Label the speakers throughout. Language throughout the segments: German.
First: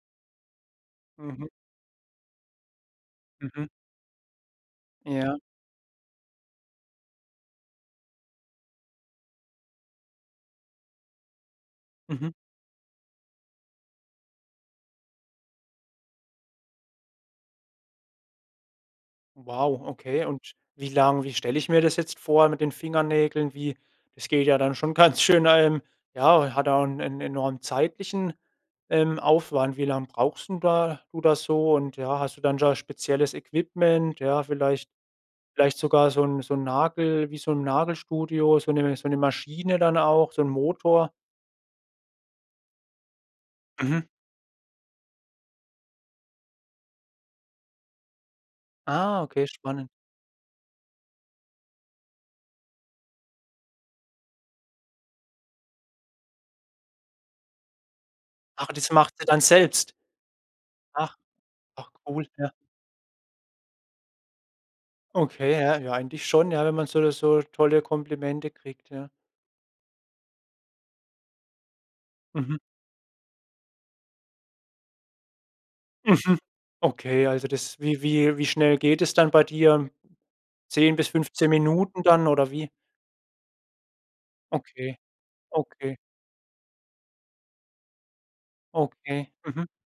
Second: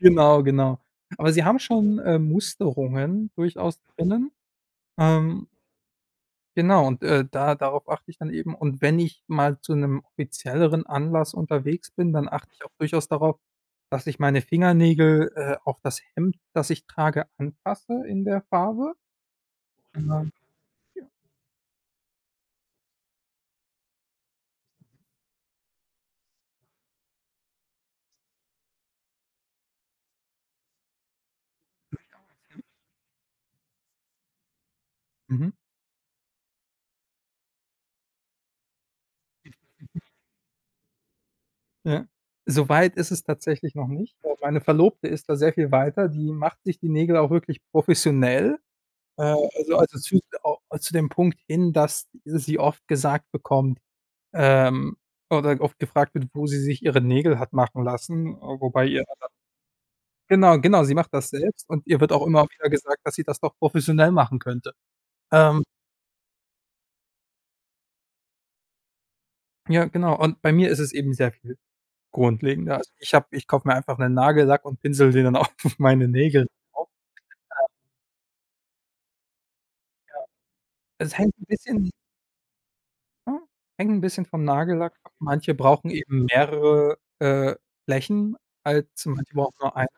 Speaker 1: Genau, genau. Aber sie
Speaker 2: Mhm.
Speaker 1: haben schon, äh, Musterungen
Speaker 2: Mhm.
Speaker 1: durchaus drinnen.
Speaker 2: Ja.
Speaker 1: Ähm Genau und, äh, da darauf achte ich dann eben. Und wenn ich mal zu 'nem offizielleren Anlass unterwegs bin, dann
Speaker 2: Mhm.
Speaker 1: achte ich auch durchaus darauf, dass ich meine Fingernägel, äh, auf das Hemd, das ich trage, anpasse in der Farbe.
Speaker 2: Wow,
Speaker 1: Und
Speaker 2: okay.
Speaker 1: dann
Speaker 2: Und wie
Speaker 1: ja.
Speaker 2: lang wie stelle ich mir das jetzt vor mit den Fingernägeln? Wie das geht ja dann schon ganz schön ähm, ja, hat auch 'n 'n enormen zeitlichen, ähm, Aufwand. Wie lange brauchst denn da oder so? Und, ja,
Speaker 1: Durchaus,
Speaker 2: hast du
Speaker 1: ja.
Speaker 2: dann da spezielles Equipment, ja, vielleicht
Speaker 1: Mhm.
Speaker 2: vielleicht sogar so 'n so 'n Nagel wie so 'n Nagelstudio, so 'ne so 'ne Maschine dann
Speaker 1: [unintelligible]
Speaker 2: auch, so 'n Motor?
Speaker 1: Ja. So weit ist es tatsächlich noch
Speaker 2: Mhm.
Speaker 1: nicht. Aber meine Verlobte ist da sehr viel weiter. Die macht sich die Nägel auch wirklich professionell. Äh,
Speaker 2: Ah, okay,
Speaker 1: also
Speaker 2: spannend.
Speaker 1: also, zu au zu dem Punkt hin, dass sie oft gesagt bekommt ähm, oder oft gefragt wird, wo sie sich ihre Nägel hat machen lassen, äh,
Speaker 2: Ach,
Speaker 1: wobei
Speaker 2: das
Speaker 1: ihr da
Speaker 2: macht ihr
Speaker 1: dann
Speaker 2: dann selbst.
Speaker 1: Genau, genau, sie macht
Speaker 2: Ach.
Speaker 1: das selbst und
Speaker 2: Ach,
Speaker 1: ihr wird auch
Speaker 2: cool,
Speaker 1: immer
Speaker 2: ja.
Speaker 1: wieder gesagt, dass sie das doch professionell machen könnte,
Speaker 2: Okay,
Speaker 1: ähm
Speaker 2: ja, ja eigentlich schon, ja, wenn man so oder so tolle Komplimente kriegt, ja?
Speaker 1: Ja, genau. Und bei mir ist es eben sehr viel
Speaker 2: Mhm.
Speaker 1: grundlegender. Also, ich habe ich kaufe mir einfach 'nen Nagellack und pinsele den dann auf meine
Speaker 2: Mhm,
Speaker 1: Nägel drauf,
Speaker 2: okay, also,
Speaker 1: ähm
Speaker 2: das wie wie wie schnell geht es dann bei dir?
Speaker 1: Ja,
Speaker 2: 10 bis
Speaker 1: es hängt 'n
Speaker 2: 15
Speaker 1: bisschen
Speaker 2: Minuten dann oder wie?
Speaker 1: hm, hängt 'n bisschen vom Nagellack
Speaker 2: Okay,
Speaker 1: ab. Manche brauchen
Speaker 2: okay.
Speaker 1: eben mehrere, äh, Flächen als manche
Speaker 2: Okay,
Speaker 1: brauchen
Speaker 2: mhm.
Speaker 1: nur eine.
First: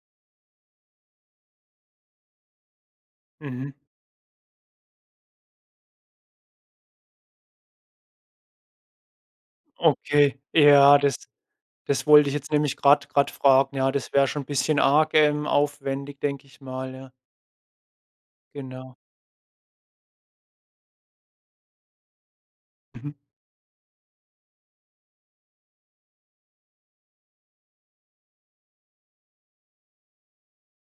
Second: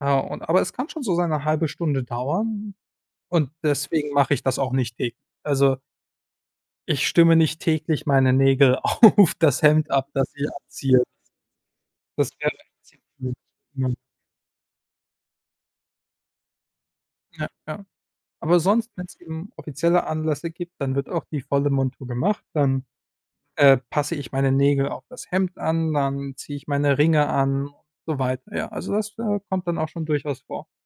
Speaker 1: Ja, und aber es kann schon so seine 1/2 Stunde dauern und
Speaker 2: Mhm.
Speaker 1: deswegen mache ich das auch nicht täglich, also ich stimme nicht täglich meine Nägel auf das Hemd ab, das
Speaker 2: Okay,
Speaker 1: sie
Speaker 2: ja
Speaker 1: abzielt.
Speaker 2: das das wollte
Speaker 1: Das
Speaker 2: ich
Speaker 1: wäre.
Speaker 2: jetzt nämlich grad grad fragen. Ja,
Speaker 1: [unintelligible]
Speaker 2: das wäre schon bisschen arg, ähm, aufwendig, denke ich mal, ja.
Speaker 1: Ja, ja. Aber sonst,
Speaker 2: Genau.
Speaker 1: wenn's eben offizielle Anlässe gibt, dann wird auch die volle Montur gemacht, dann,
Speaker 2: Mhm.
Speaker 1: äh, passe ich meine Nägel auf das Hemd an, dann ziehe ich meine Ringe an und so weiter. Ja, also, das, äh, kommt dann auch schon durchaus vor.